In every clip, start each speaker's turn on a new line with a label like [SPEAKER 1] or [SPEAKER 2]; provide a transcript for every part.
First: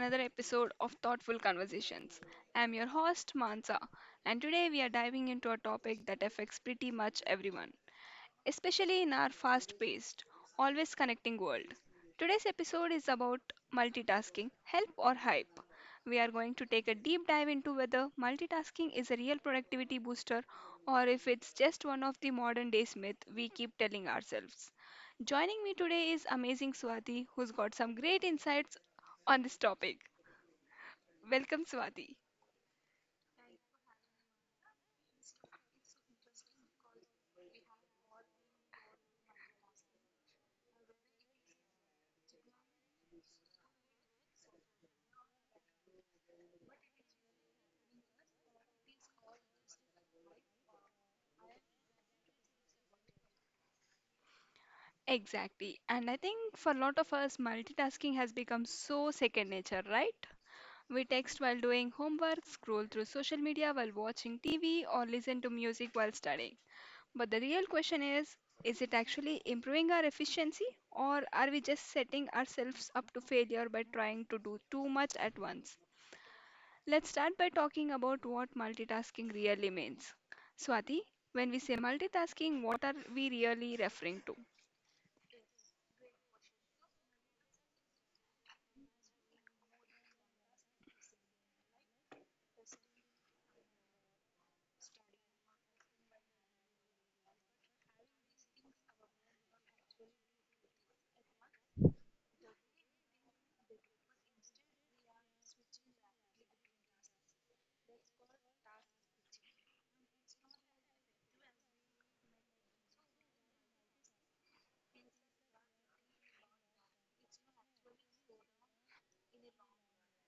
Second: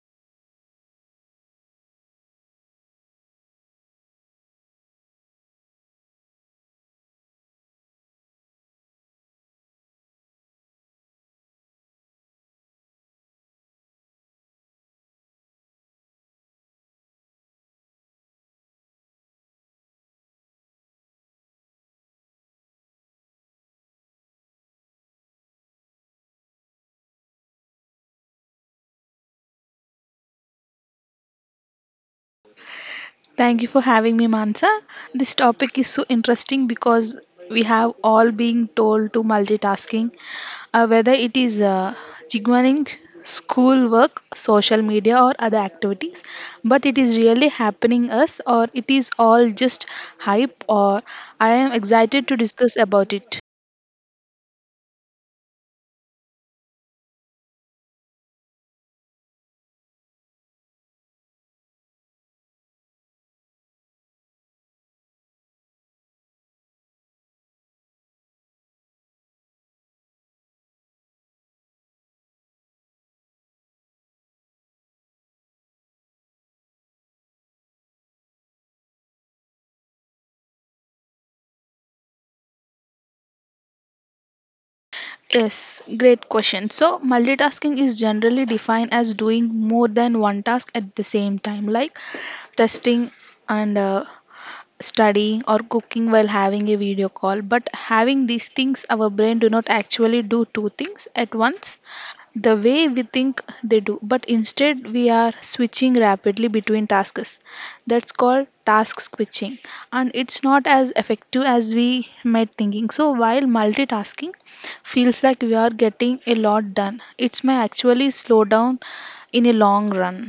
[SPEAKER 1] another episode of Thoughtful Conversations. I'm your host Mansa, and today we are diving into a topic that affects pretty much everyone especially in our fast paced, always connecting world. Today's episode is about multitasking, help or hype. We are going to take a deep dive into whether multitasking is a real productivity booster or if it's just one of the modern day myths we keep telling ourselves. Joining me today is amazing Swati, who's got some great insights on this topic. Welcome, Swati.
[SPEAKER 2] Thank you for having me, Mansa. This topic is so interesting because we have all been told to multitasking, whether it is jigwaning, school work, social media, or other activities. But it is really happening us, or it is all just hype. Or I am excited to discuss about it.
[SPEAKER 1] Exactly. And I think for a lot of us, multitasking has become so second nature, right? We text while doing homework, scroll through social media while watching TV, or listen to music while studying. But the real question is it actually improving our efficiency, or are we just setting ourselves up to failure by trying to do too much at once? Let's start by talking about what multitasking really means. Swati, when we say multitasking, what are we really referring to?
[SPEAKER 2] Yes, great question. So, multitasking is generally defined as doing more than one task at the same time, like testing and studying or cooking while having a video call, but having these things, our brain do not actually do two things at once the way we think they do, but instead we are switching rapidly between tasks. That's called task switching, and it's not as effective as we might thinking. So while multitasking feels like we are getting a lot done, it's may actually slow down in a long run.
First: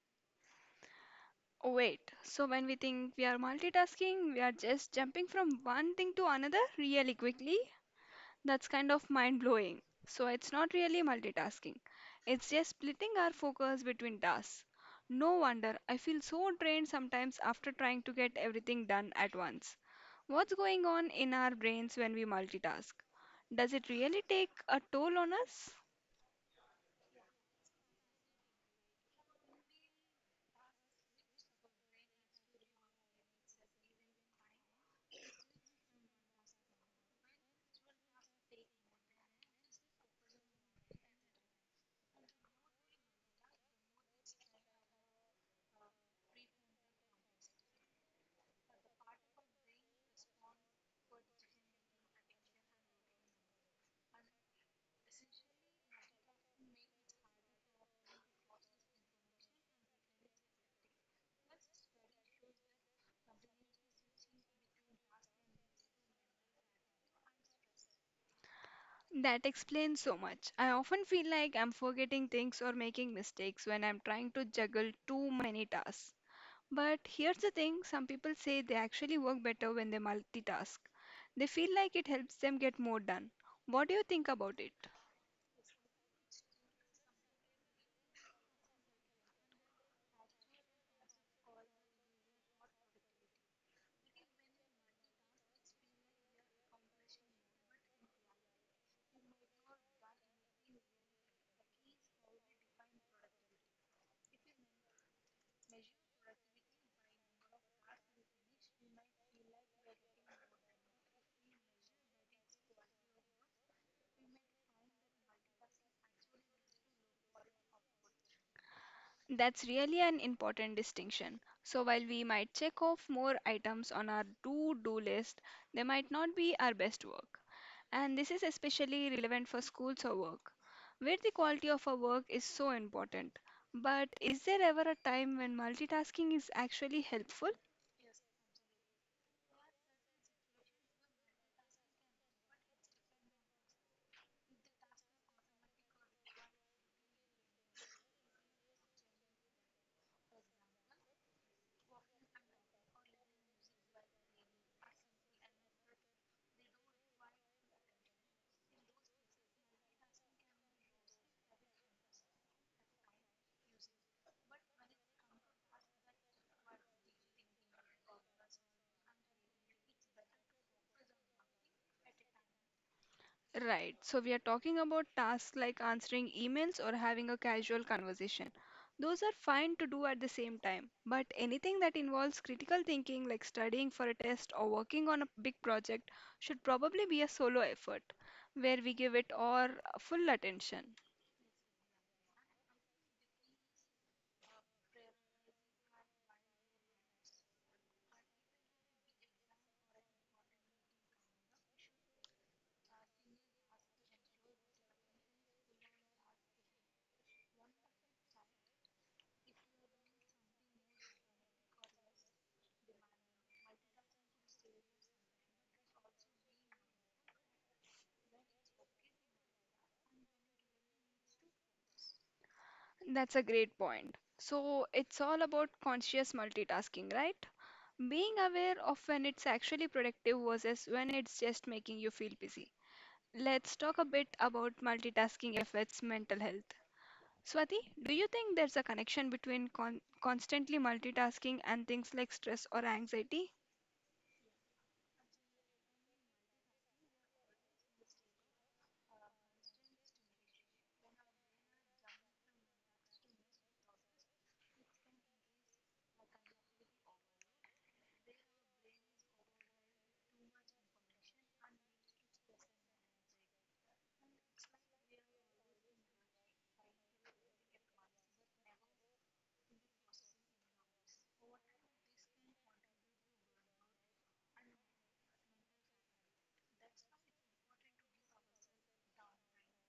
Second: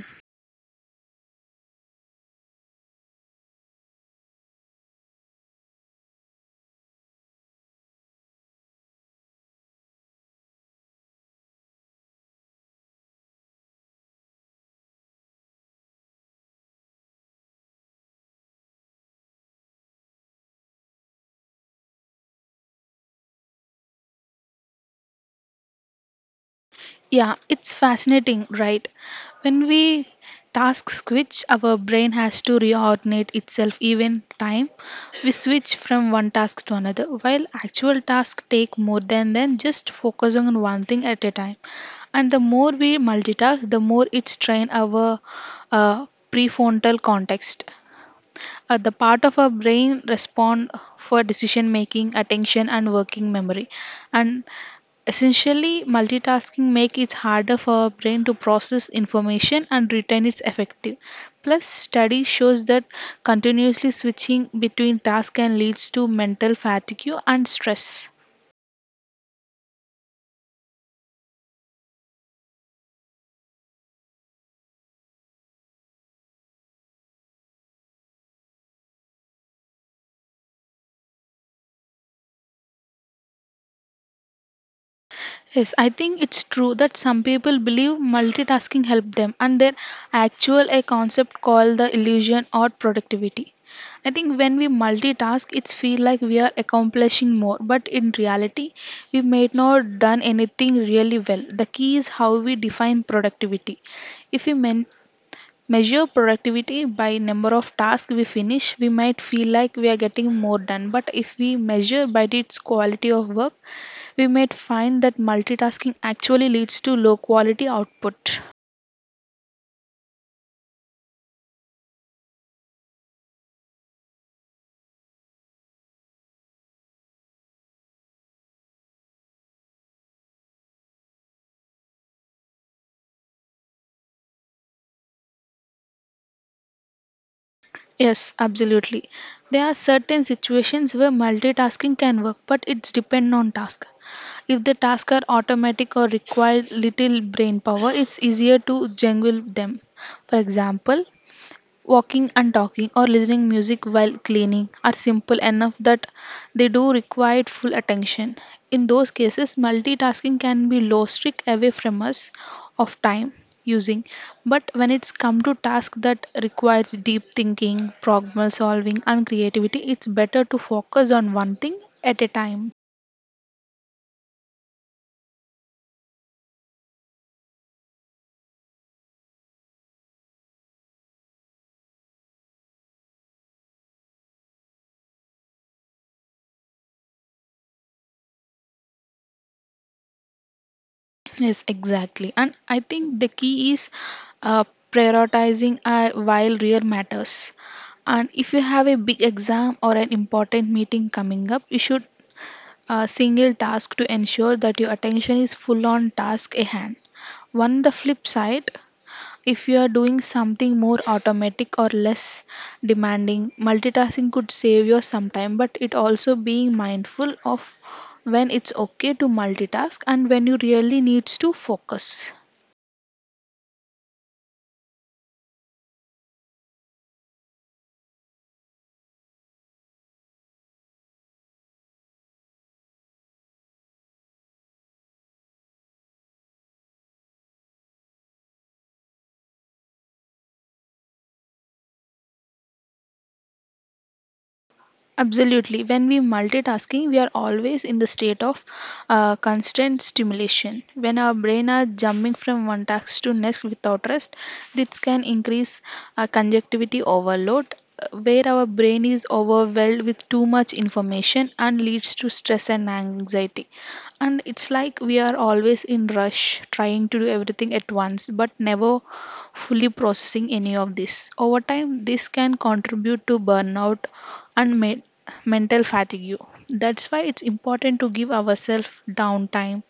[SPEAKER 1] Oh, wait, so when we think we are multitasking, we are just jumping from one thing to another really quickly. That's kind of mind blowing. So it's not really multitasking, it's just splitting our focus between tasks. No wonder I feel so drained sometimes after trying to get everything done at once. What's going on in our brains when we multitask? Does it really take a toll on us?
[SPEAKER 2] Yeah, it's fascinating, right? When we task switch, our brain has to reordinate itself even time. We switch from one task to another, while actual tasks take more than then just focusing on one thing at a time. And the more we multitask, the more it strain our uh, prefrontal context. The part of our brain respond for decision making, attention, and working memory. And essentially, multitasking makes it harder for our brain to process information and retain its effective. Plus, study shows that continuously switching between tasks can leads to mental fatigue and stress.
[SPEAKER 1] That explains so much. I often feel like I'm forgetting things or making mistakes when I'm trying to juggle too many tasks. But here's the thing, some people say they actually work better when they multitask. They feel like it helps them get more done. What do you think about it?
[SPEAKER 2] Yes, I think it's true that some people believe multitasking help them, and there actual a concept called the illusion or productivity. I think when we multitask it's feel like we are accomplishing more, but in reality we may not done anything really well. The key is how we define productivity. If we measure productivity by number of tasks we finish, we might feel like we are getting more done, but if we measure by its quality of work, we might find that multitasking actually leads to low quality output.
[SPEAKER 1] That's really an important distinction. So, while we might check off more items on our to do list, they might not be our best work. And this is especially relevant for schools or work, where the quality of our work is so important. But is there ever a time when multitasking is actually helpful?
[SPEAKER 2] Yes, absolutely. There are certain situations where multitasking can work, but it's depend on task. If the tasks are automatic or require little brain power, it's easier to juggle them. For example, walking and talking or listening music while cleaning are simple enough that they do require full attention. In those cases, multitasking can be low streak away from us of time using. But when it's come to tasks that requires deep thinking, problem solving and creativity, it's better to focus on one thing at a time.
[SPEAKER 1] Right, so we are talking about tasks like answering emails or having a casual conversation. Those are fine to do at the same time, but anything that involves critical thinking, like studying for a test or working on a big project, should probably be a solo effort where we give it our full attention.
[SPEAKER 2] Yes, exactly. And I think the key is uh, prioritizing while real matters. And if you have a big exam or an important meeting coming up, you should single task to ensure that your attention is full on task at hand. On the flip side, if you are doing something more automatic or less demanding, multitasking could save you some time, but it also being mindful of when it's okay to multitask and when you really needs to focus.
[SPEAKER 1] That's a great point. So it's all about conscious multitasking, right? Being aware of when it's actually productive versus when it's just making you feel busy. Let's talk a bit about multitasking affects mental health. Swati, do you think there's a connection between constantly multitasking and things like stress or anxiety?
[SPEAKER 2] Absolutely. When we multitasking, we are always in the state of constant stimulation. When our brain are jumping from one task to next without rest, this can increase conjunctivity overload, where our brain is overwhelmed with too much information and leads to stress and anxiety. And it's like we are always in rush, trying to do everything at once, but never fully processing any of this. Over time, this can contribute to burnout and mental fatigue. That's why it's important to give ourselves downtime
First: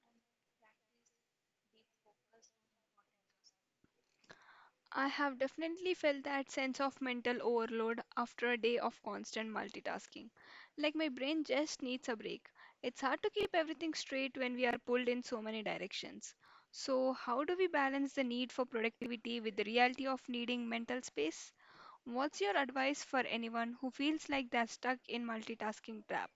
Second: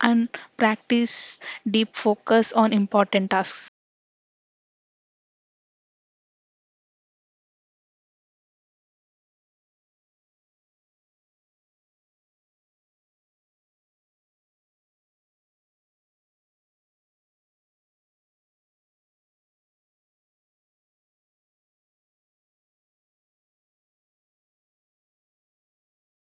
[SPEAKER 2] and practice deep focus on important tasks.
[SPEAKER 1] I have definitely felt that sense of mental overload after a day of constant multitasking. Like my brain just needs a break. It's hard to keep everything straight when we are pulled in so many directions. So, how do we balance the need for productivity with the reality of needing mental space? What's your advice for anyone who feels like they're stuck in multitasking trap?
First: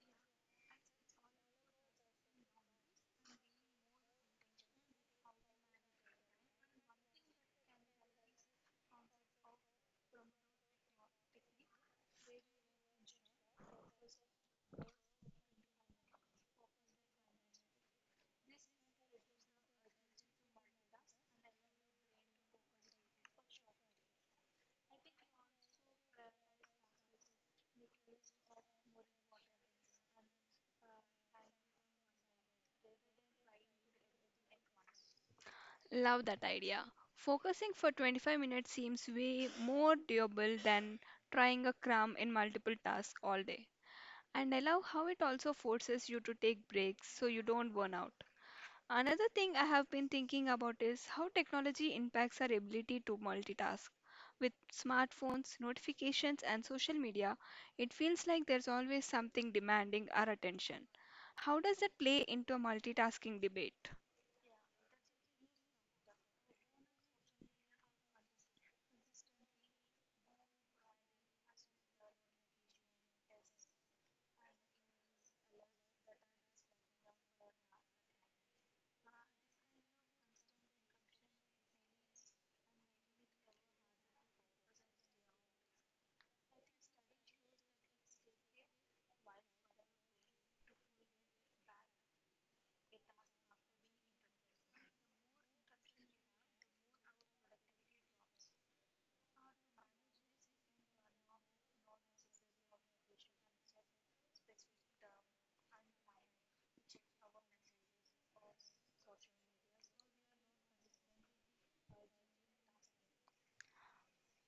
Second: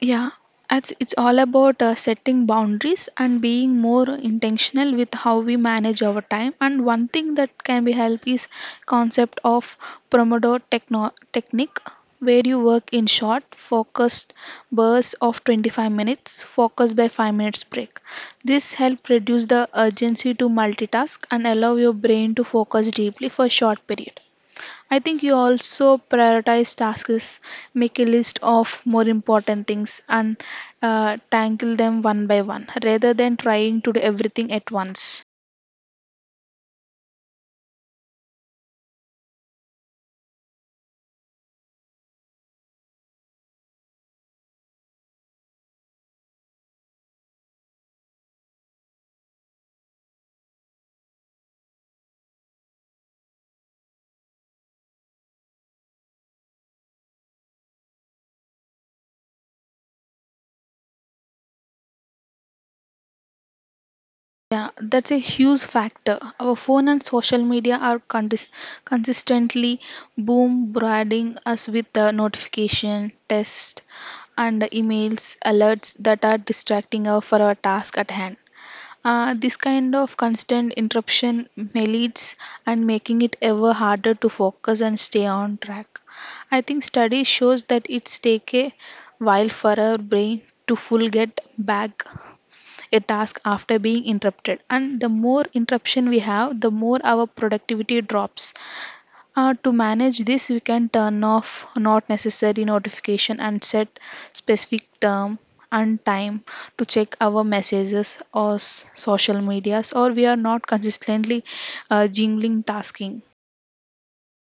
[SPEAKER 2] Yeah, it's all about setting boundaries and being more intentional with how we manage our time. And one thing that can be help is concept of Pomodoro technique, where you work in short, focused bursts of 25 minutes, focused by 5 minutes break. This help reduce the urgency to multitask and allow your brain to focus deeply for a short period. I think you also prioritize tasks, make a list of more important things, and tackle them one by one rather than trying to do everything at once.
[SPEAKER 1] Love that idea. Focusing for 25 minutes seems way more doable than trying a cram in multiple tasks all day. And I love how it also forces you to take breaks so you don't burn out. Another thing I have been thinking about is how technology impacts our ability to multitask. With smartphones, notifications, and social media, it feels like there's always something demanding our attention. How does that play into a multitasking debate?
[SPEAKER 2] Yeah, that's a huge factor. Our phone and social media are consistently bombarding us with the notification, text, and emails, alerts that are distracting us for our task at hand. This kind of constant interruption may leads and making it ever harder to focus and stay on track. I think study shows that it's take a while for our brain to full get back a task after being interrupted, and the more interruption we have, the more our productivity drops. To manage this, we can turn off not necessary notification and set specific term and time to check our messages or social medias, or we are not consistently jingling tasking.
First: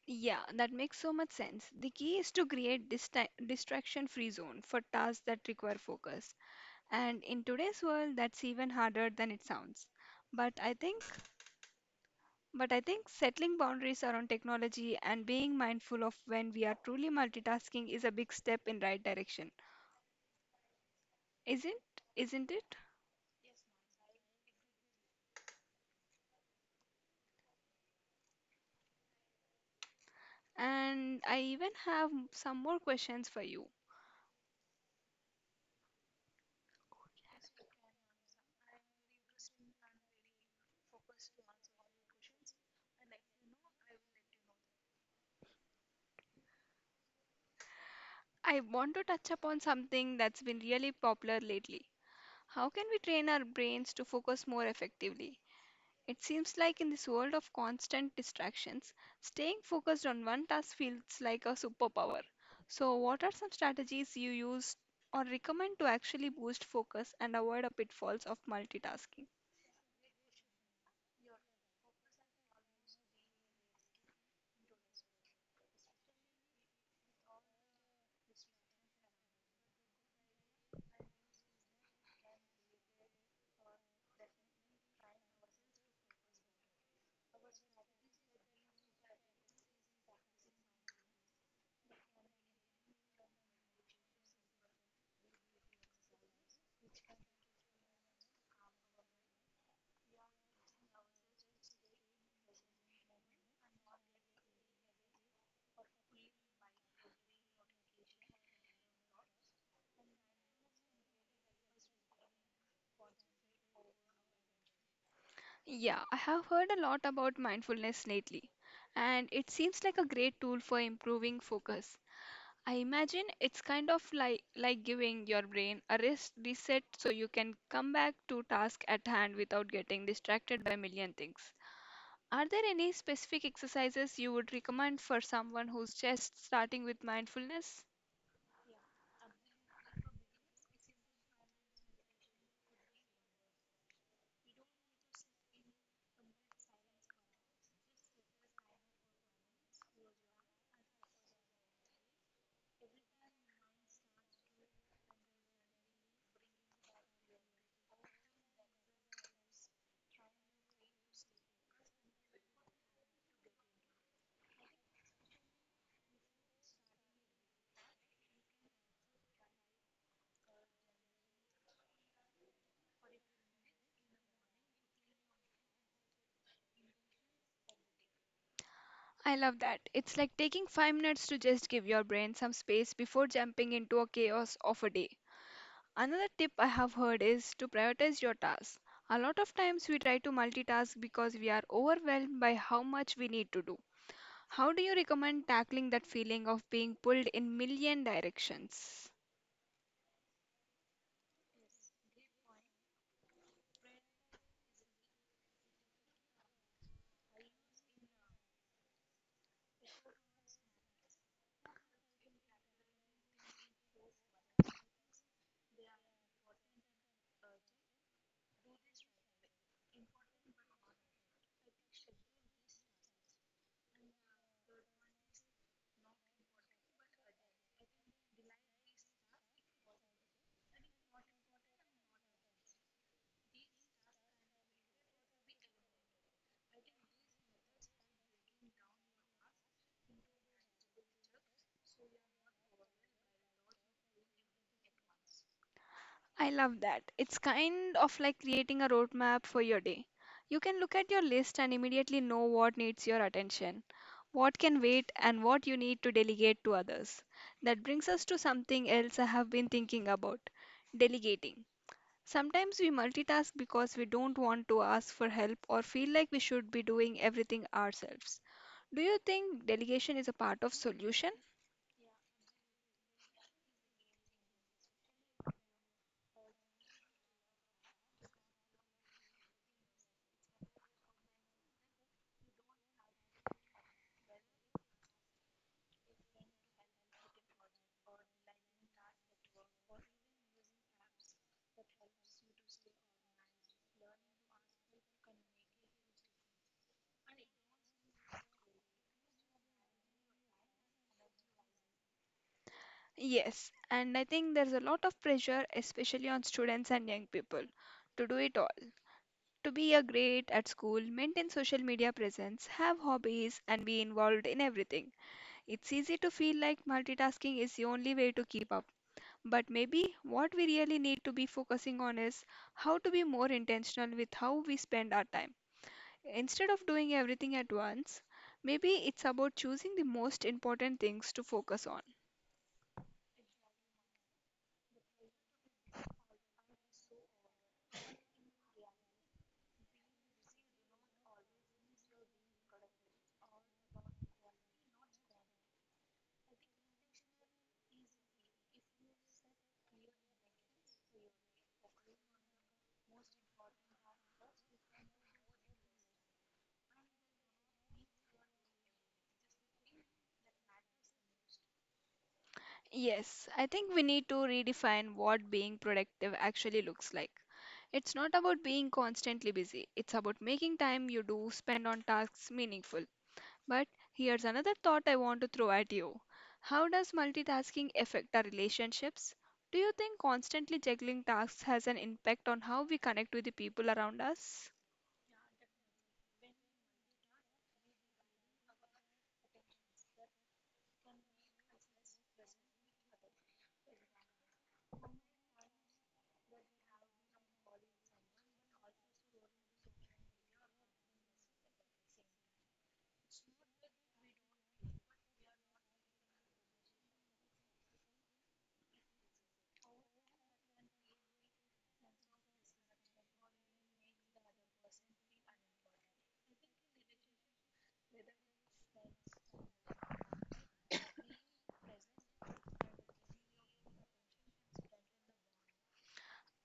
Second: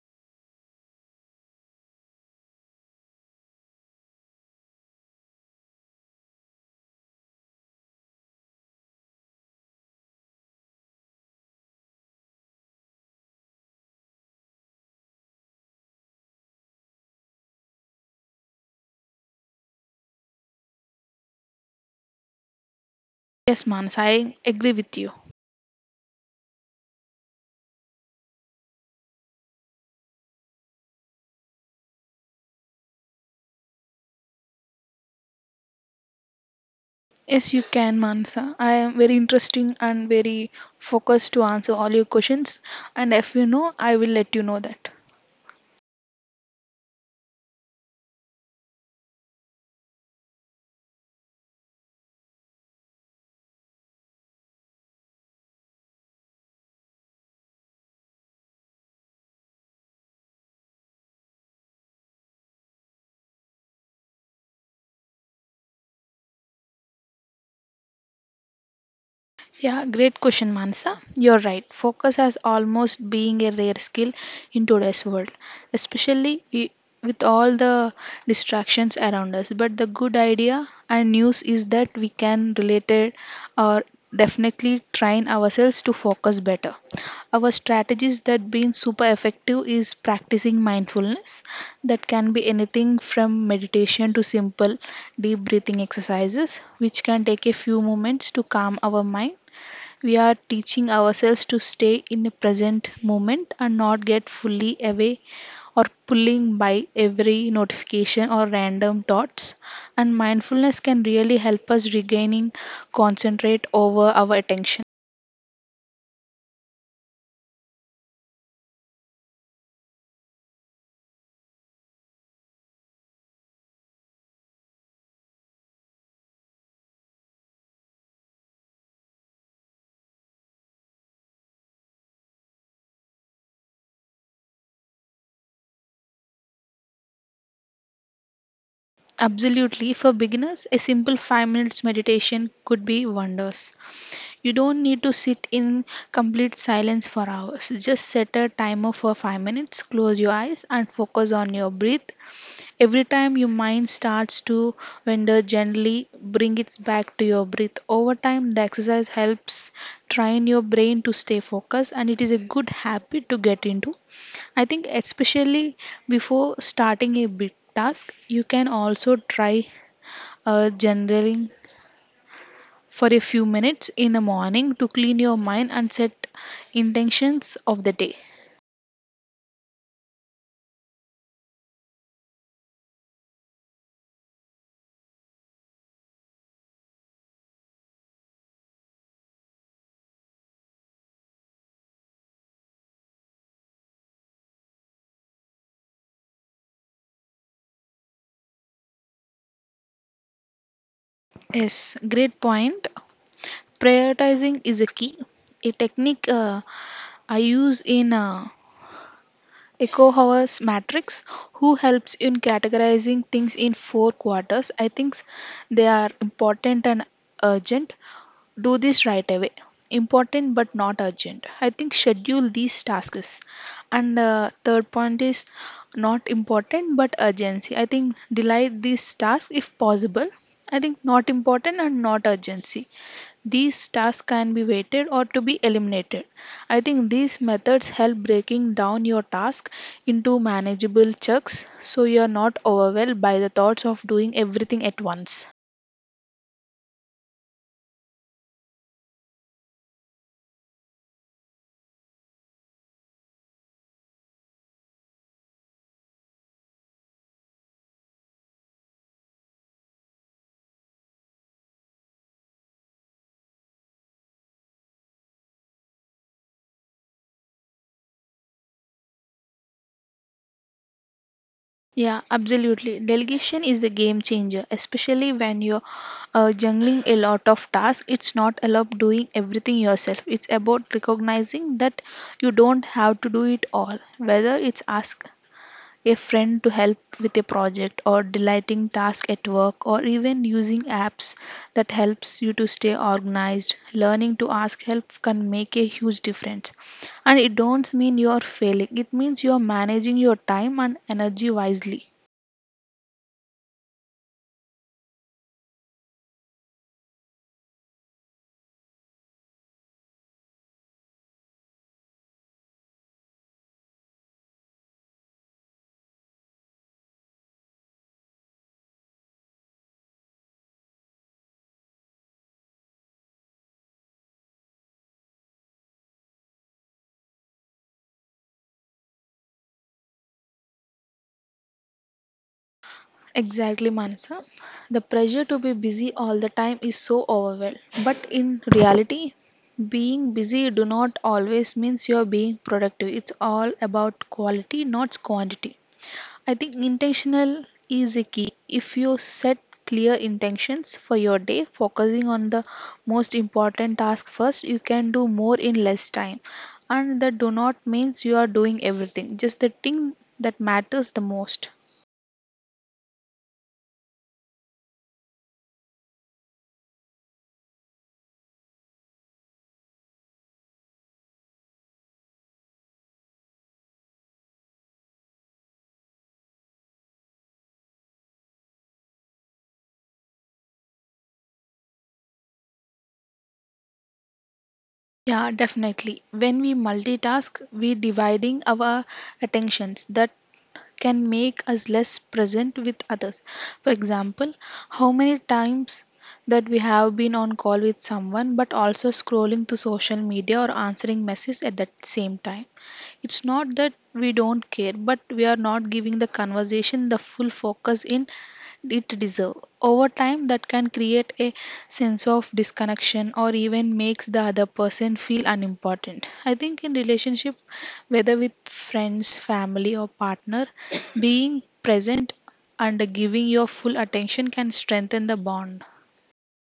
[SPEAKER 1] Yeah, that makes so much sense. The key is to create distraction-free zone for tasks that require focus. And in today's world, that's even harder than it sounds. But I think But I think settling boundaries around technology and being mindful of when we are truly multitasking is a big step in right direction. Isn't it?
[SPEAKER 2] Yes, Mansa, I agree with you.
[SPEAKER 1] And I even have some more questions for you.
[SPEAKER 2] Yes, you can, Mansa. I am very interesting and very focused to answer all your questions. And if you know, I will let you know that.
[SPEAKER 1] I want to touch upon something that's been really popular lately. How can we train our brains to focus more effectively? It seems like in this world of constant distractions, staying focused on one task feels like a superpower. So, what are some strategies you use or recommend to actually boost focus and avoid the pitfalls of multitasking?
[SPEAKER 2] Yeah, great question, Mansa. You're right. Focus has almost being a rare skill in today's world, especially i- with all the distractions around us. But the good idea and news is that we can relate it or definitely train ourselves to focus better. Our strategies that been super effective is practicing mindfulness. That can be anything from meditation to simple deep breathing exercises, which can take a few moments to calm our mind. We are teaching ourselves to stay in the present moment and not get fully away or pulling by every notification or random thoughts, and mindfulness can really help us regaining concentrate over our attention.
[SPEAKER 1] Yeah, I have heard a lot about mindfulness lately, and it seems like a great tool for improving focus. I imagine it's kind of like giving your brain a rest reset so you can come back to task at hand without getting distracted by a million things. Are there any specific exercises you would recommend for someone who's just starting with mindfulness?
[SPEAKER 2] Absolutely. For beginners, a simple 5 minutes meditation could be wonders. You don't need to sit in complete silence for hours. Just set a timer for 5 minutes, close your eyes, and focus on your breath. Every time your mind starts to wander gently, bring it back to your breath. Over time, the exercise helps train your brain to stay focused, and it is a good habit to get into. I think, especially before starting a big task, you can also try journaling for a few minutes in the morning to clean your mind and set intentions of the day.
[SPEAKER 1] I love that. It's like taking five minutes to just give your brain some space before jumping into a chaos of a day. Another tip I have heard is to prioritize your tasks. A lot of times we try to multitask because we are overwhelmed by how much we need to do. How do you recommend tackling that feeling of being pulled in million directions?
[SPEAKER 2] Yes, great point. Prioritizing is a key. A technique I use in Echo Matrix, who helps in categorizing things in four quarters. I think they are important and urgent, do this right away. Important but not urgent, I think schedule these tasks. And third point is not important but urgency, I think delay these tasks if possible. I think not important and not urgency, these tasks can be weighted or to be eliminated. I think these methods help breaking down your task into manageable chunks, so you are not overwhelmed by the thoughts of doing everything at once.
[SPEAKER 1] I love that. It's kind of like creating a roadmap for your day. You can look at your list and immediately know what needs your attention, what can wait, and what you need to delegate to others. That brings us to something else I have been thinking about, delegating. Sometimes we multitask because we don't want to ask for help or feel like we should be doing everything ourselves. Do you think delegation is a part of solution?
[SPEAKER 2] Yeah, absolutely. Delegation is a game changer, especially when you're juggling a lot of tasks. It's not about doing everything yourself, it's about recognizing that you don't have to do it all. Whether it's ask a friend to help with a project or delegating task at work, or even using apps that helps you to stay organized, learning to ask help can make a huge difference. And it don't mean you are failing, it means you are managing your time and energy wisely.
[SPEAKER 1] Yes, and I think there's a lot of pressure, especially on students and young people, to do it all. To be a great at school, maintain social media presence, have hobbies, and be involved in everything. It's easy to feel like multitasking is the only way to keep up. But maybe what we really need to be focusing on is how to be more intentional with how we spend our time. Instead of doing everything at once, maybe it's about choosing the most important things to focus on.
[SPEAKER 2] Exactly, Manasa. The pressure to be busy all the time is so overwhelming. But in reality, being busy do not always means you are being productive. It's all about quality, not quantity. I think intentional is a key. If you set clear intentions for your day, focusing on the most important task first, you can do more in less time. And that do not means you are doing everything, just the thing that matters the most.
[SPEAKER 1] Yes, I think we need to redefine what being productive actually looks like. It's not about being constantly busy, it's about making time you do spend on tasks meaningful. But here's another thought I want to throw at you. How does multitasking affect our relationships? Do you think constantly juggling tasks has an impact on how we connect with the people around us?
[SPEAKER 2] Yeah, definitely. When we multitask, we dividing our attentions that can make us less present with others. For example, how many times that we have been on call with someone but also scrolling to social media or answering messages at that same time. It's not that we don't care, but we are not giving the conversation the full focus in it deserves. Over time, that can create a sense of disconnection or even makes the other person feel unimportant. I think in relationship, whether with friends, family, or partner, being present and giving your full attention can strengthen the bond.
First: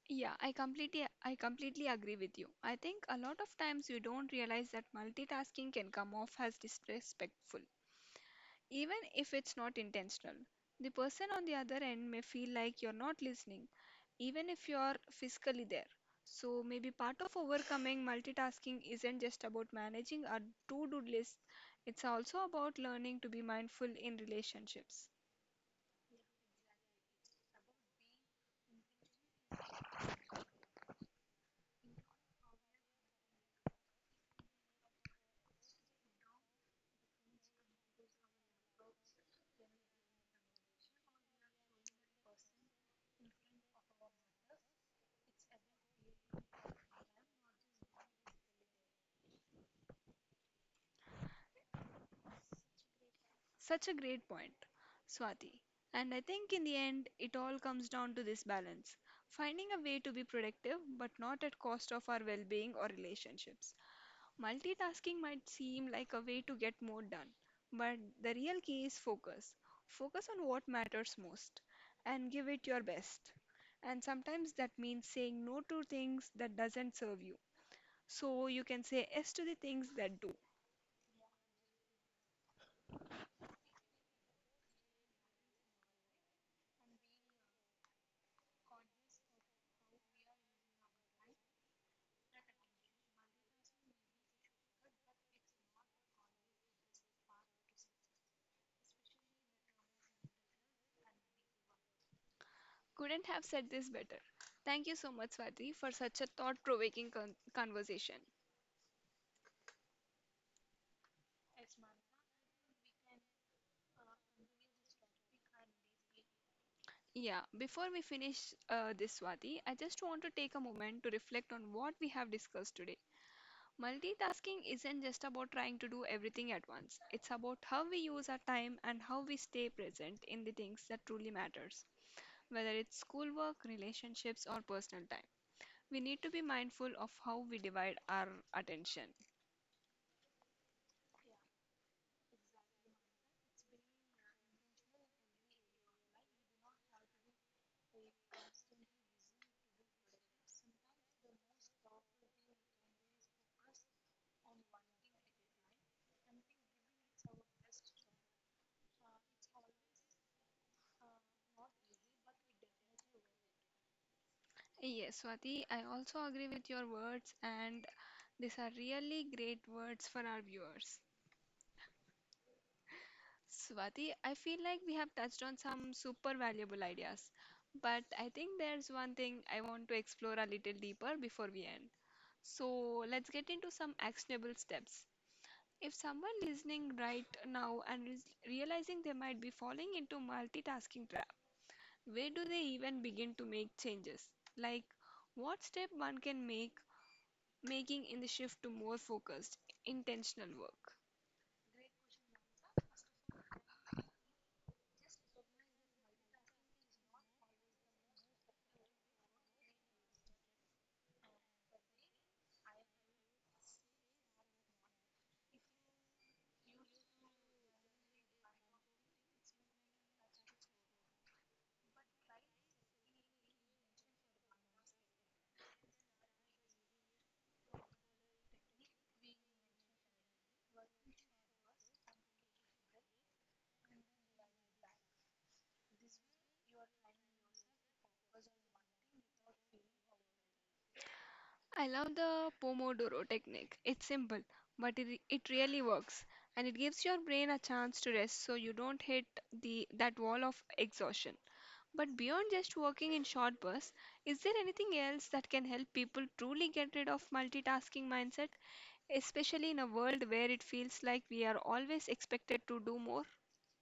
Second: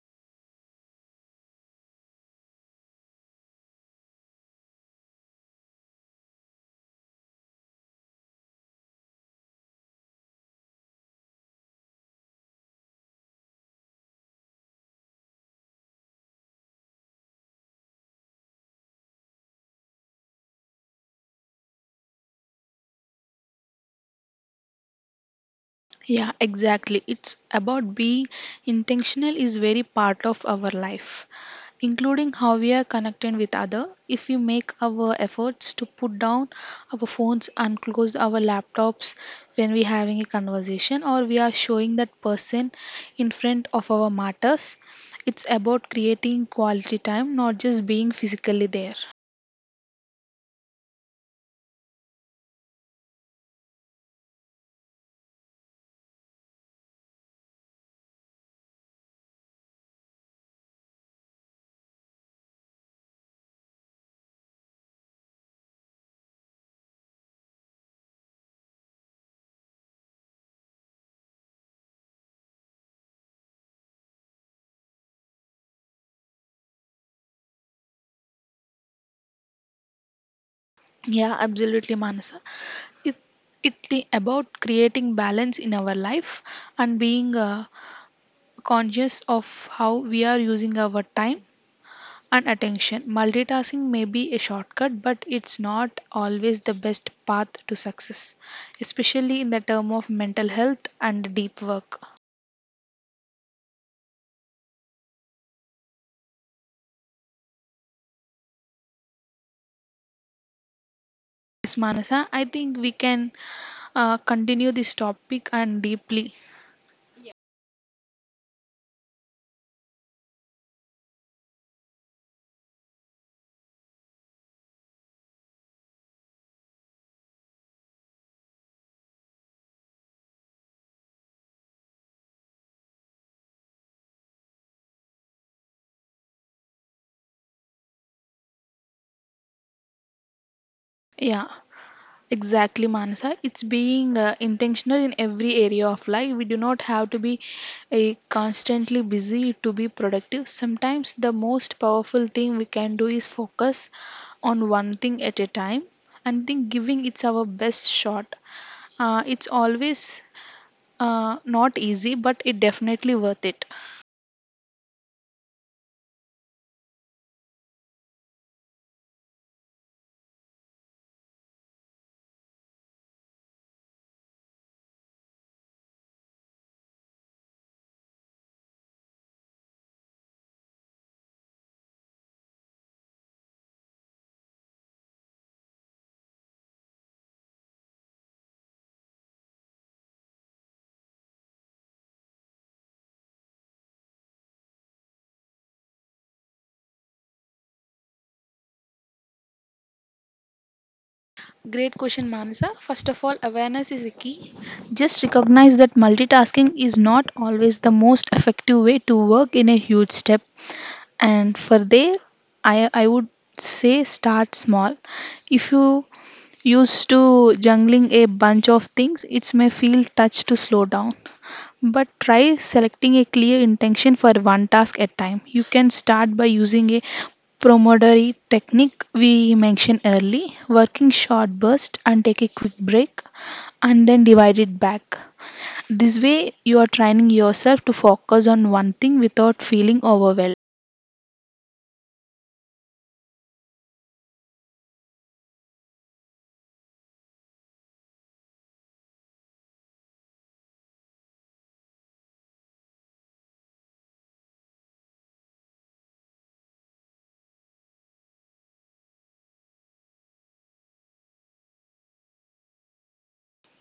[SPEAKER 1] Yeah, I completely agree with you. I think a lot of times we don't realize that multitasking can come off as disrespectful. Even if it's not intentional, the person on the other end may feel like you're not listening, even if you're physically there. So, maybe part of overcoming multitasking isn't just about managing a to do list, it's also about learning to be mindful in relationships.
[SPEAKER 2] Yeah, exactly. It's about being intentional is very part of our life, including how we are connected with other. If we make our efforts to put down our phones and close our laptops when we're having a conversation, or we are showing that person in front of our matters, it's about creating quality time, not just being physically there.
[SPEAKER 1] Such a great point, Swati. And I think in the end, it all comes down to this balance, finding a way to be productive but not at cost of our well being or relationships. Multitasking might seem like a way to get more done, but the real key is focus. Focus on what matters most and give it your best. And sometimes that means saying no to things that doesn't serve you. So you can say yes to the things that do.
[SPEAKER 2] Yeah, absolutely, Manasa. It about creating balance in our life and being conscious of how we are using our time and attention. Multitasking may be a shortcut, but it's not always the best path to success, especially in the term of mental health and deep work.
[SPEAKER 1] Couldn't have said this better. Thank you so much, Swati, for such a thought-provoking conversation.
[SPEAKER 2] Yes, Manasa, I think we can continue this topic and deeply.
[SPEAKER 1] Yeah, before we finish this, Swati, I just want to take a moment to reflect on what we have discussed today. Multitasking isn't just about trying to do everything at once. It's about how we use our time and how we stay present in the things that truly matters, whether it's schoolwork, relationships or personal time. We need to be mindful of how we divide our attention.
[SPEAKER 2] Yeah. Exactly, Manasa. It's being intentional in every area of life. We do not have to be a constantly busy to be productive. Sometimes the most powerful thing we can do is focus on one thing at a time and think giving it's our best shot. It's always not easy, but it definitely worth it.
[SPEAKER 1] Yes, Swati, I also agree with your words and these are really great words for our viewers. Swati, I feel like we have touched on some super valuable ideas, but I think there's one thing I want to explore a little deeper before we end. So let's get into some actionable steps. If someone listening right now and is realizing they might be falling into multitasking trap, where do they even begin to make changes? Like what step one can make making in the shift to more focused, intentional work.
[SPEAKER 2] Great question, Manasa. First of all, awareness is a key. Just recognize that multitasking is not always the most effective way to work in a huge step. And for there, I would say start small. If you used to jungling a bunch of things, it may feel touch to slow down. But try selecting a clear intention for one task at time. You can start by using a Pomodoro technique we mentioned early, working short burst and take a quick break and then divide it back. This way you are training yourself to focus on one thing without feeling overwhelmed.
[SPEAKER 1] I love the Pomodoro technique. It's simple, but it really works and it gives your brain a chance to rest so you don't hit the that wall of exhaustion. But beyond just working in short bursts, is there anything else that can help people truly get rid of multitasking mindset, especially in a world where it feels like we are always expected to do more?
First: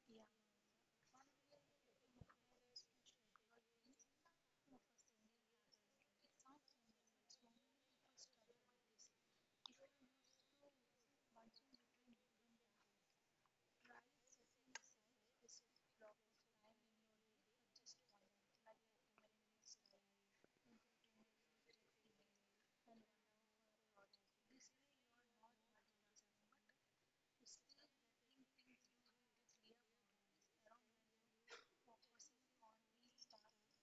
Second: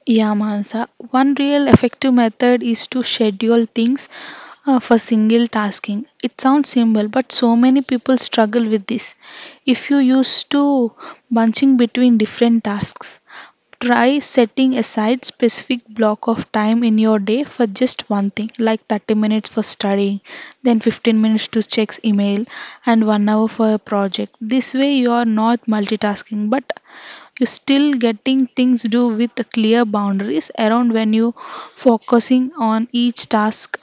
[SPEAKER 2] Yeah, Mansa. One real effective method is to schedule things for single tasking. It sounds simple, but so many people struggle with this. If you used to bunching between different tasks, try setting aside specific block of time in your day for just one thing, like 30 minutes for studying, then 15 minutes to check email, and 1 hour for a project. This way you are not multitasking, but you still getting things do with clear boundaries around when you focusing on each task.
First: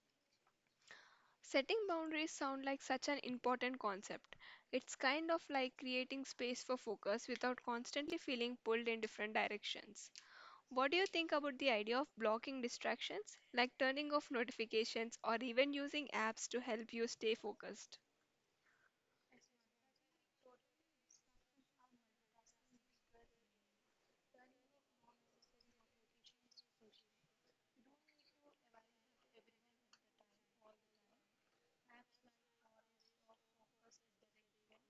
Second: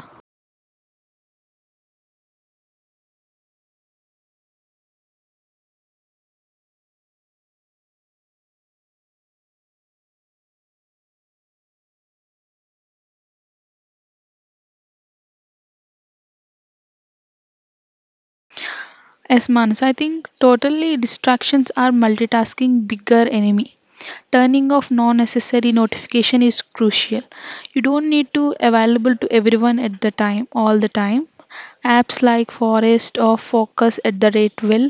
[SPEAKER 1] Setting boundaries sound like such an important concept. It's kind of like creating space for focus without constantly feeling pulled in different directions. What do you think about the idea of blocking distractions, like turning off notifications or even using apps to help you stay focused?
[SPEAKER 2] As Manas, I think totally distractions are multitasking bigger enemy. Turning off non necessary notification is crucial. You don't need to available to everyone at the time all the time. Apps like Forest or Focus at the Rate will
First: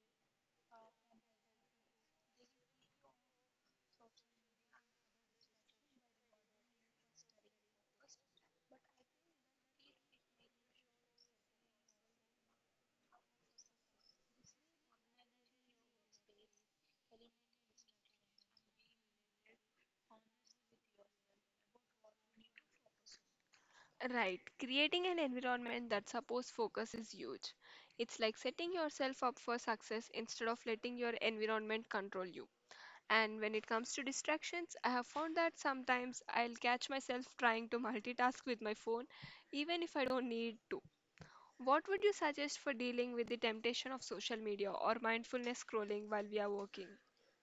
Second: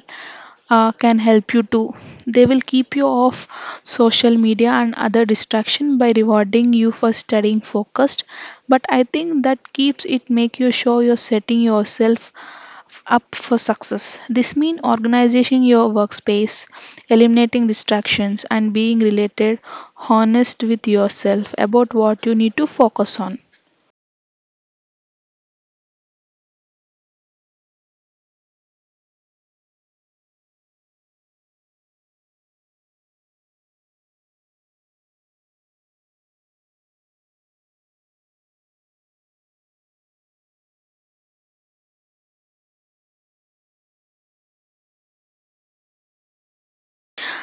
[SPEAKER 2] can help you too. They will keep you off social media and other distraction by rewarding you for staying focused. But I think that keeps it make you sure you're setting yourself up for success. This means organization your workspace, eliminating distractions, and being related honest with yourself about what you need to focus on.
[SPEAKER 1] Right. Creating an environment that supports focus is huge. It's like setting yourself up for success instead of letting your environment control you. And when it comes to distractions, I have found that sometimes I'll catch myself trying to multitask with my phone, even if I don't need to. What would you suggest for dealing with the temptation of social media or mindfulness scrolling while we are working?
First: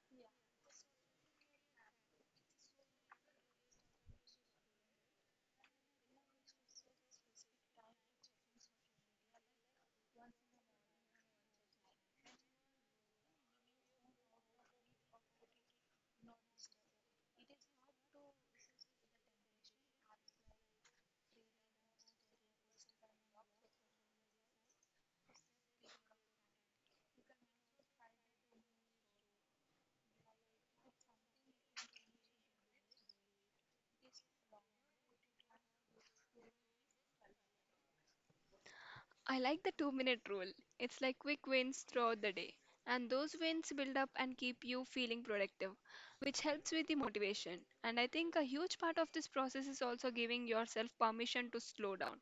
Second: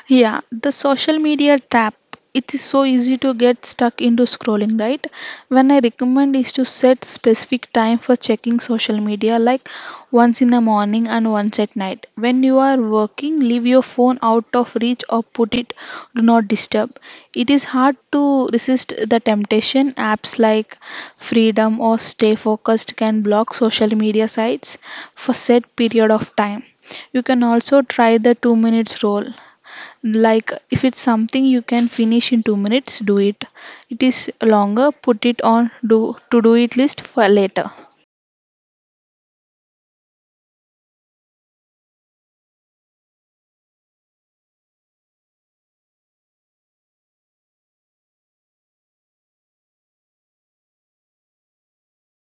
[SPEAKER 2] Yeah, the social media trap. It is so easy to get stuck into scrolling, right? When I recommend is to set specific time for checking social media, like once in the morning and once at night. When you are working, leave your phone out of reach or put it do not disturb. It is hard to resist the temptation. Apps like Freedom or Stay Focused can block social media sites for set period of time. You can also try the 2 minutes rule, like if it's something you can finish in 2 minutes, do it. It is longer, put it on do to do it list for later.
[SPEAKER 1] I like the 2-minute rule. It's like quick wins throughout the day. And those wins build up and keep you feeling productive, which helps with the motivation. And I think a huge part of this process is also giving yourself permission to slow down.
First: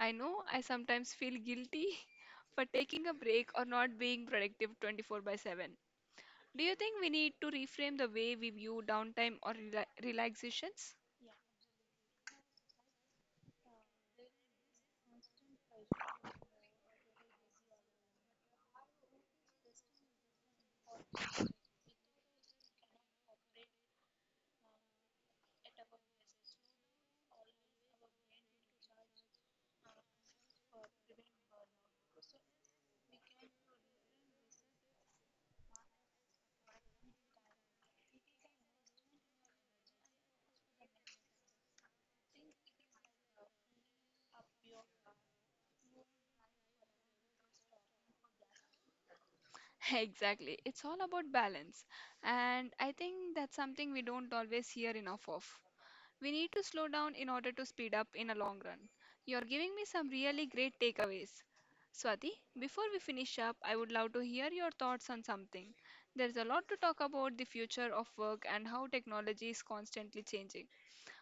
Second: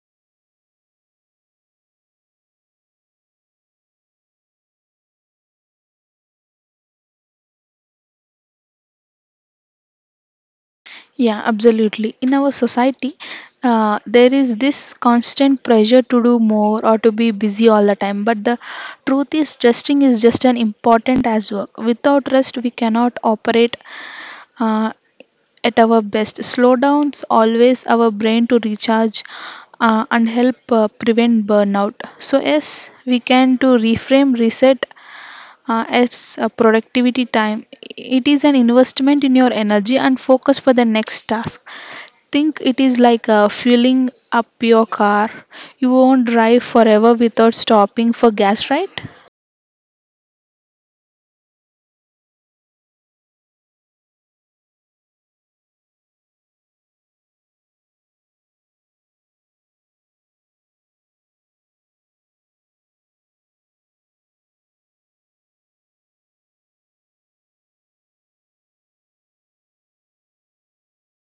[SPEAKER 1] I know I sometimes feel guilty for taking a break or not being productive 24 by 7. Do you think we need to reframe the way we view downtime or relaxations?
[SPEAKER 2] Yeah, absolutely. In our society, there is this constant pressure to do more or to be busy all the time. But the truth is resting is just an important as work. Without rest we cannot operate uh, at our best. Slowdowns always our brain to recharge and help prevent burnout. So yes, we can to reframe reset as a productivity time. It is an investment in your energy and focus for the next task. Think it is like fueling up your car. You won't drive forever without stopping for gas, right?
[SPEAKER 1] Exactly. It's all about balance. And I think that's something we don't always hear enough of. We need to slow down in order to speed up in a long run. You're giving me some really great takeaways. Swati, before we finish up, I would love to hear your thoughts on something. There's a lot to talk about the future of work and how technology is constantly changing.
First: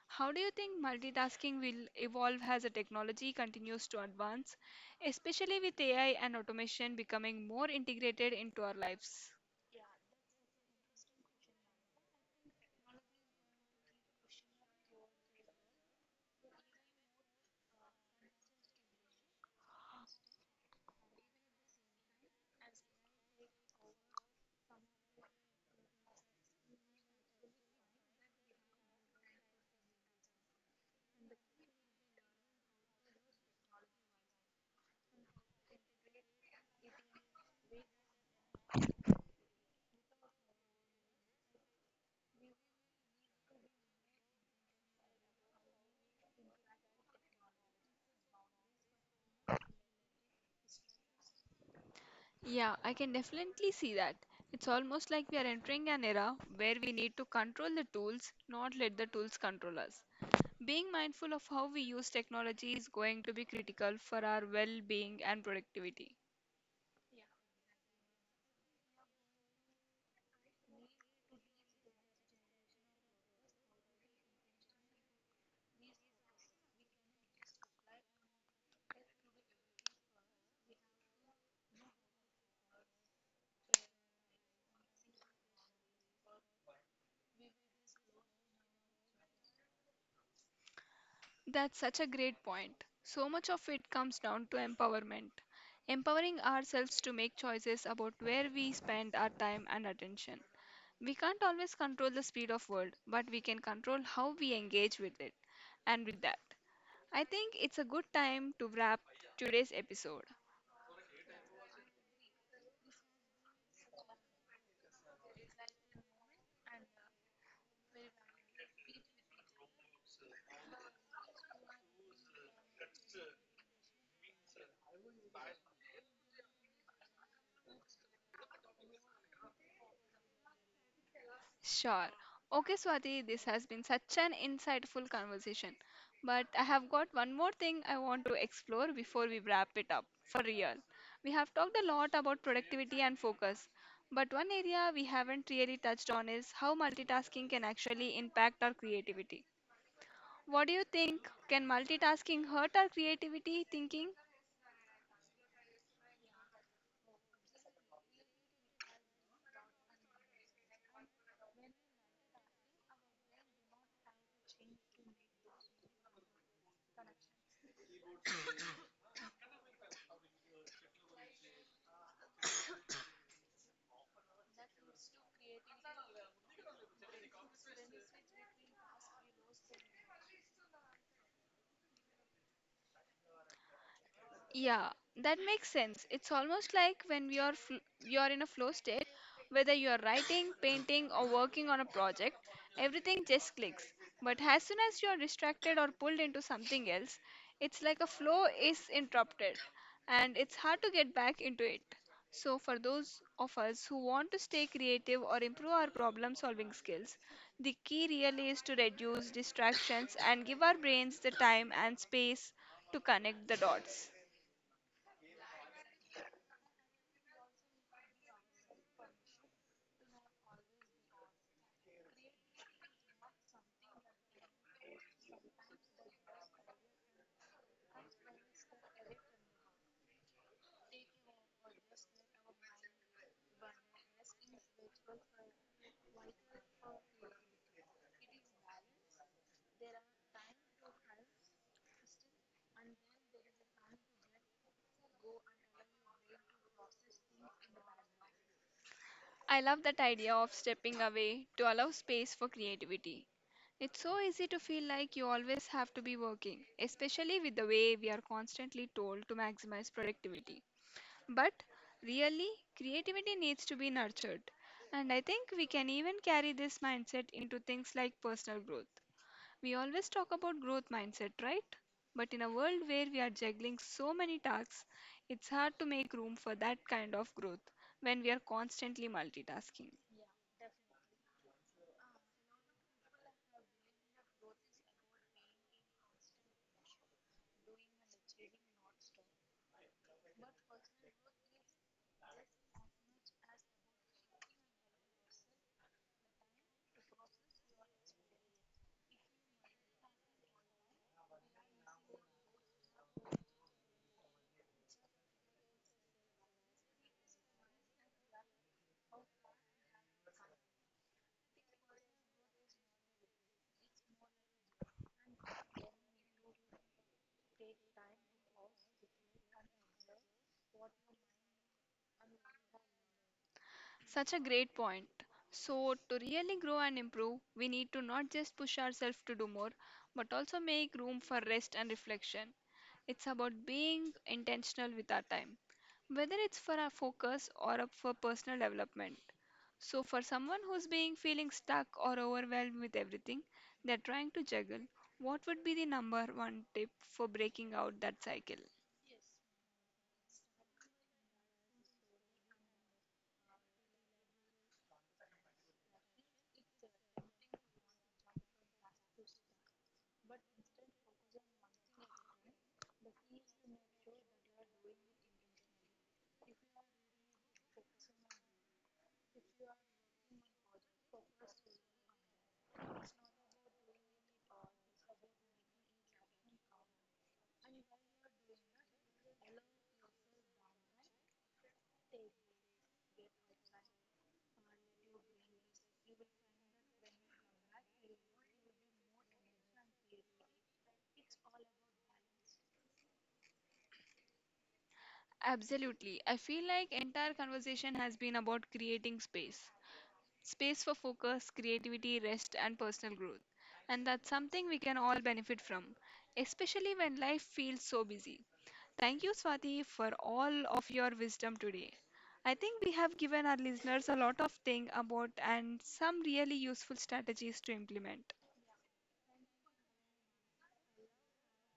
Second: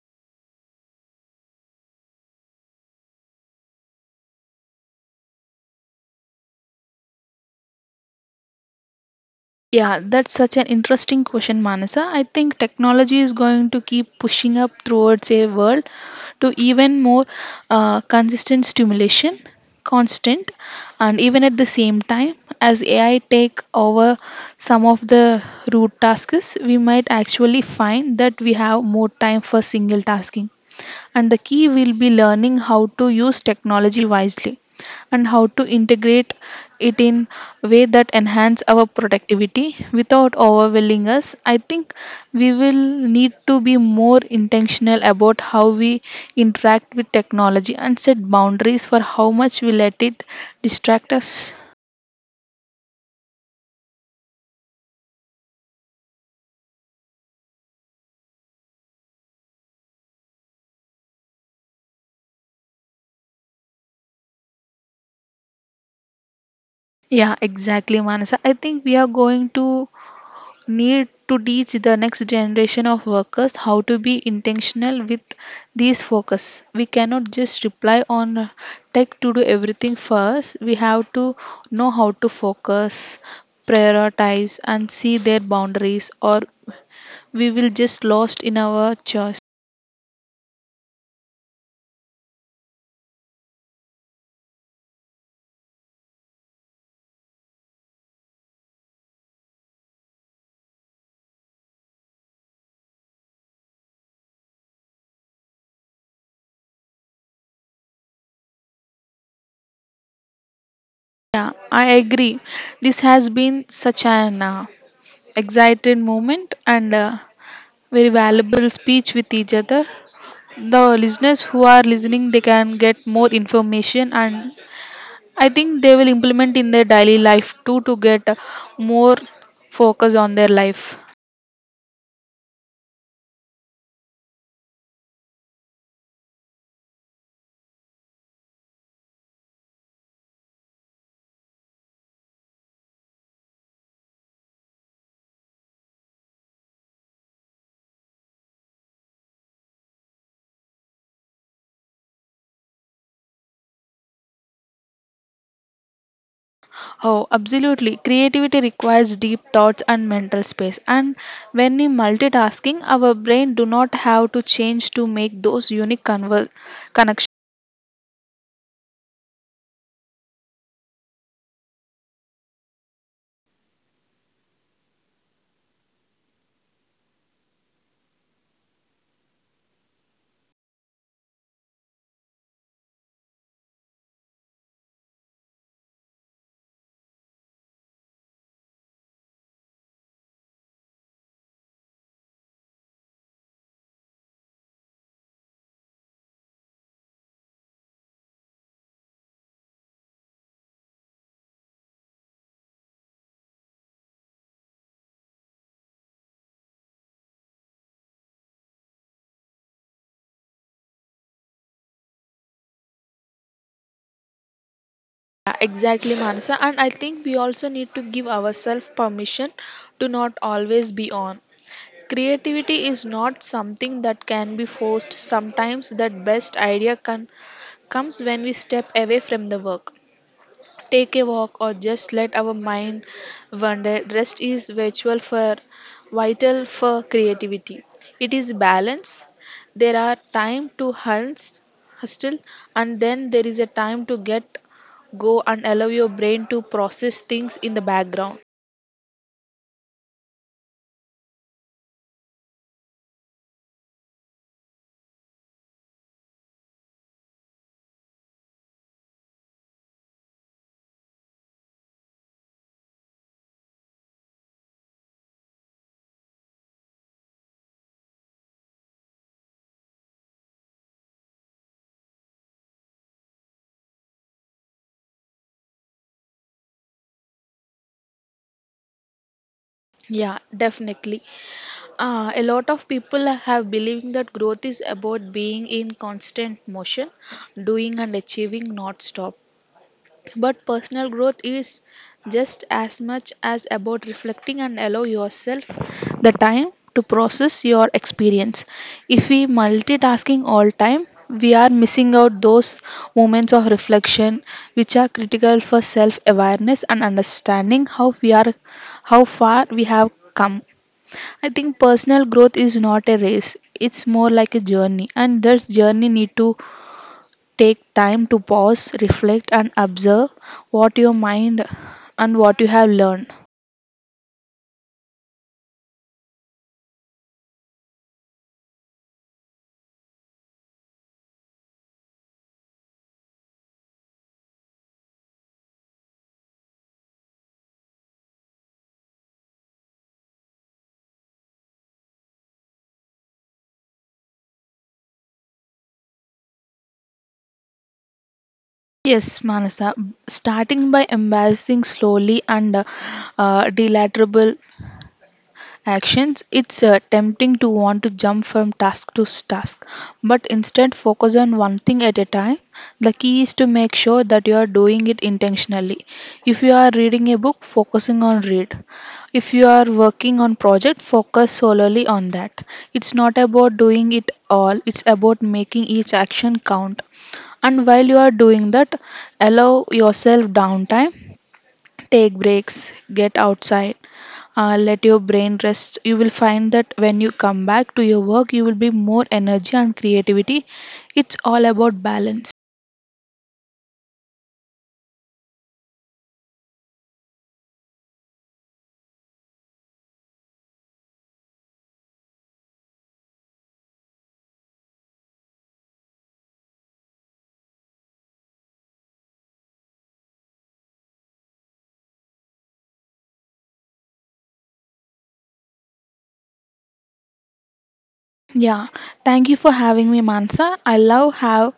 [SPEAKER 1] How do you think multitasking will evolve as the technology continues to advance, especially with AI and automation becoming more integrated into our lives?
[SPEAKER 2] Yeah, that's such an interesting question, Manasa. I think technology is going to keep pushing up towards a world to even more consistent stimulation, constant, and even at the same time, as AI take over some of the root tasks, we might actually find that we have more time for single tasking. And the key will be learning how to use technology wisely and how to integrate it in a way that enhance our productivity without overwhelming us. I think we will need to be more intentional about how we interact with technology and set boundaries for how much we let it distract us.
[SPEAKER 1] Yeah, I can definitely see that. It's almost like we are entering an era where we need to control the tools, not let the tools control us. Being mindful of how we use technology is going to be critical for our well being and productivity.
[SPEAKER 2] Yeah, exactly, Manasa. I think we are going to need to teach the next generation of workers how to be intentional with these focus. We cannot just rely on tech to do everything for us. We have to know how to focus, prioritize, and see their boundaries, or we will just lost in our choice.
[SPEAKER 1] That's such a great point. So much of it comes down to empowerment. Empowering ourselves to make choices about where we spend our time and attention. We can't always control the speed of world, but we can control how we engage with it. And with that, I think it's a good time to wrap today's episode.
[SPEAKER 2] Yeah, I agree. This has been such an exciting moment and very valuable speech with each other. The listeners who are listening, they can get more information, and I think they will implement in their daily life too to get more focus on their life.
[SPEAKER 1] Sure. Okay, Swati, this has been such an insightful conversation. But I have got one more thing I want to explore before we wrap it up for real. We have talked a lot about productivity and focus, but one area we haven't really touched on is how multitasking can actually impact our creativity. What do you think? Can multitasking hurt our creativity thinking?
[SPEAKER 2] Oh, absolutely. Creativity requires deep thoughts and mental space. And when we multitasking, our brain do not have to change to make those unique connections.
[SPEAKER 1] Yeah, that makes sense. It's almost like when we are you are in a flow state, whether you are writing, painting, or working on a project, everything just clicks. But as soon as you are distracted or pulled into something else, it's like a flow is interrupted, and it's hard to get back into it. So for those of us who want to stay creative or improve our problem-solving skills, the key really is to reduce distractions and give our brains the time and space to connect the dots.
[SPEAKER 2] Yeah, exactly, Manasa. And I think we also need to give ourselves permission to not always be on. Creativity is not something that can be forced. Sometimes that best idea can, comes when we step away from the work. Take a walk or just let our mind wander. Rest is virtual for vital for creativity. It is balance. There are time to hunt hustle, and then there is a time to get go and allow your brain to process things in the background.
[SPEAKER 1] I love that idea of stepping away to allow space for creativity. It's so easy to feel like you always have to be working, especially with the way we are constantly told to maximize productivity. But really, creativity needs to be nurtured. And I think we can even carry this mindset into things like personal growth. We always talk about growth mindset, right? But in a world where we are juggling so many tasks, it's hard to make room for that kind of growth when we are constantly multitasking.
[SPEAKER 2] Yeah, definitely. A lot of people have believing that growth is about being in constant motion, doing and achieving, not stop. But personal growth is just as much as about reflecting and allow yourself the time to process your experience. If we multitasking all time, we are missing out those moments of reflection, which are critical for self awareness and understanding how we are how far we have come. I think personal growth is not a race. It's more like a journey, and this journey need to take time to pause, reflect, and observe what your mind and what you have learned.
[SPEAKER 1] Such a great point. So, to really grow and improve, we need to not just push ourselves to do more, but also make room for rest and reflection. It's about being intentional with our time, whether it's for our focus or up for personal development. So for someone who's being feeling stuck or overwhelmed with everything they're trying to juggle, what would be the number one tip for breaking out that cycle?
[SPEAKER 2] Yes, Manasa. Starting by embarrassing slowly and deliverable actions, it's tempting to want to jump from task to task, but instead focus on one thing at a time. The key is to make sure that you are doing it intentionally. If you are reading a book, focusing on read. If you are working on project, focus solely on that. It's not about doing it all, it's about making each action count. And while you are doing that, allow yourself downtime. Take breaks, get outside, let your brain rest. You will find that when you come back to your work, you will be more energy and creativity. It's all about balance.
[SPEAKER 1] Absolutely. I feel like entire conversation has been about creating space. Space for focus, creativity, rest, and personal growth. And that's something we can all benefit from, especially when life feels so busy. Thank you, Swati, for all of your wisdom today. I think we have given our listeners a lot of things about and some really useful strategies to implement.
[SPEAKER 2] Yeah, thank you for having me, Mansa. I love how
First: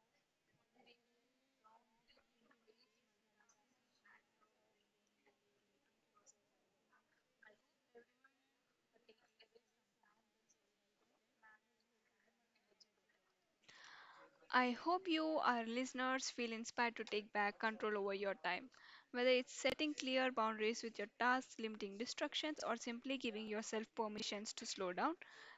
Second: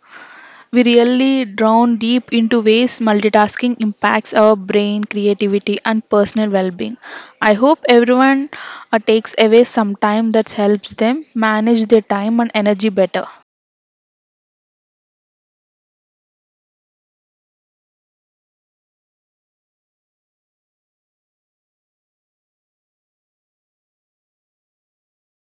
[SPEAKER 2] we really drown deep into ways multitasking impacts our brain, creativity, and personal well being. I hope everyone takes away some time that helps them manage their time and energy better.
[SPEAKER 1] I hope you, our listeners, feel inspired to take back control over your time. Whether it's setting clear boundaries with your tasks, limiting distractions, or simply giving yourself permissions to slow down,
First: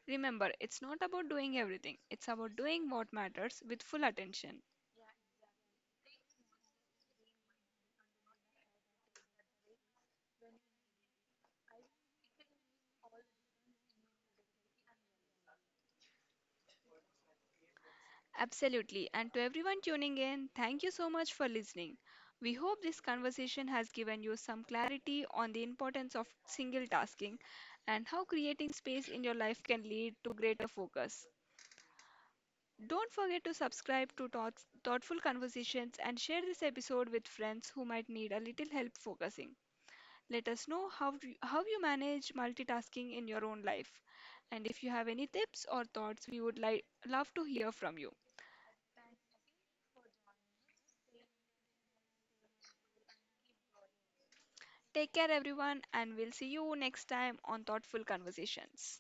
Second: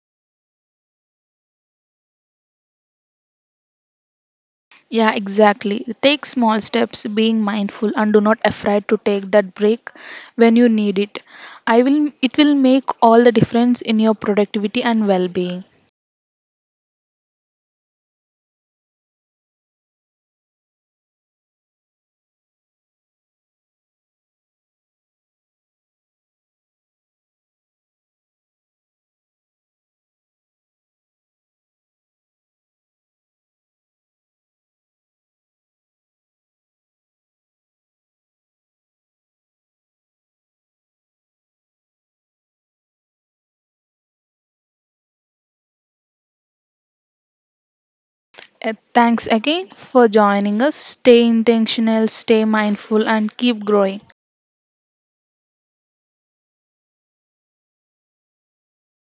[SPEAKER 1] remember it's not about doing everything, it's about doing what matters with full attention.
[SPEAKER 2] Yeah, exactly. Take small steps, being mindful, and do not afraid to take that break when you need it. I will. It will make all the difference in your productivity and well-being.
[SPEAKER 1] Absolutely. And to everyone tuning in, thank you so much for listening. We hope this conversation has given you some clarity on the importance of single tasking and how creating space in your life can lead to greater focus. Don't forget to subscribe to Thoughts, Thoughtful Conversations and share this episode with friends who might need a little help focusing. Let us know how how you manage multitasking in your own life. And if you have any tips or thoughts, we would love to hear from you.
[SPEAKER 2] Thanks again for joining us. Stay intentional, stay mindful, and keep growing.
[SPEAKER 1] Take care, everyone, and we'll see you next time on Thoughtful Conversations.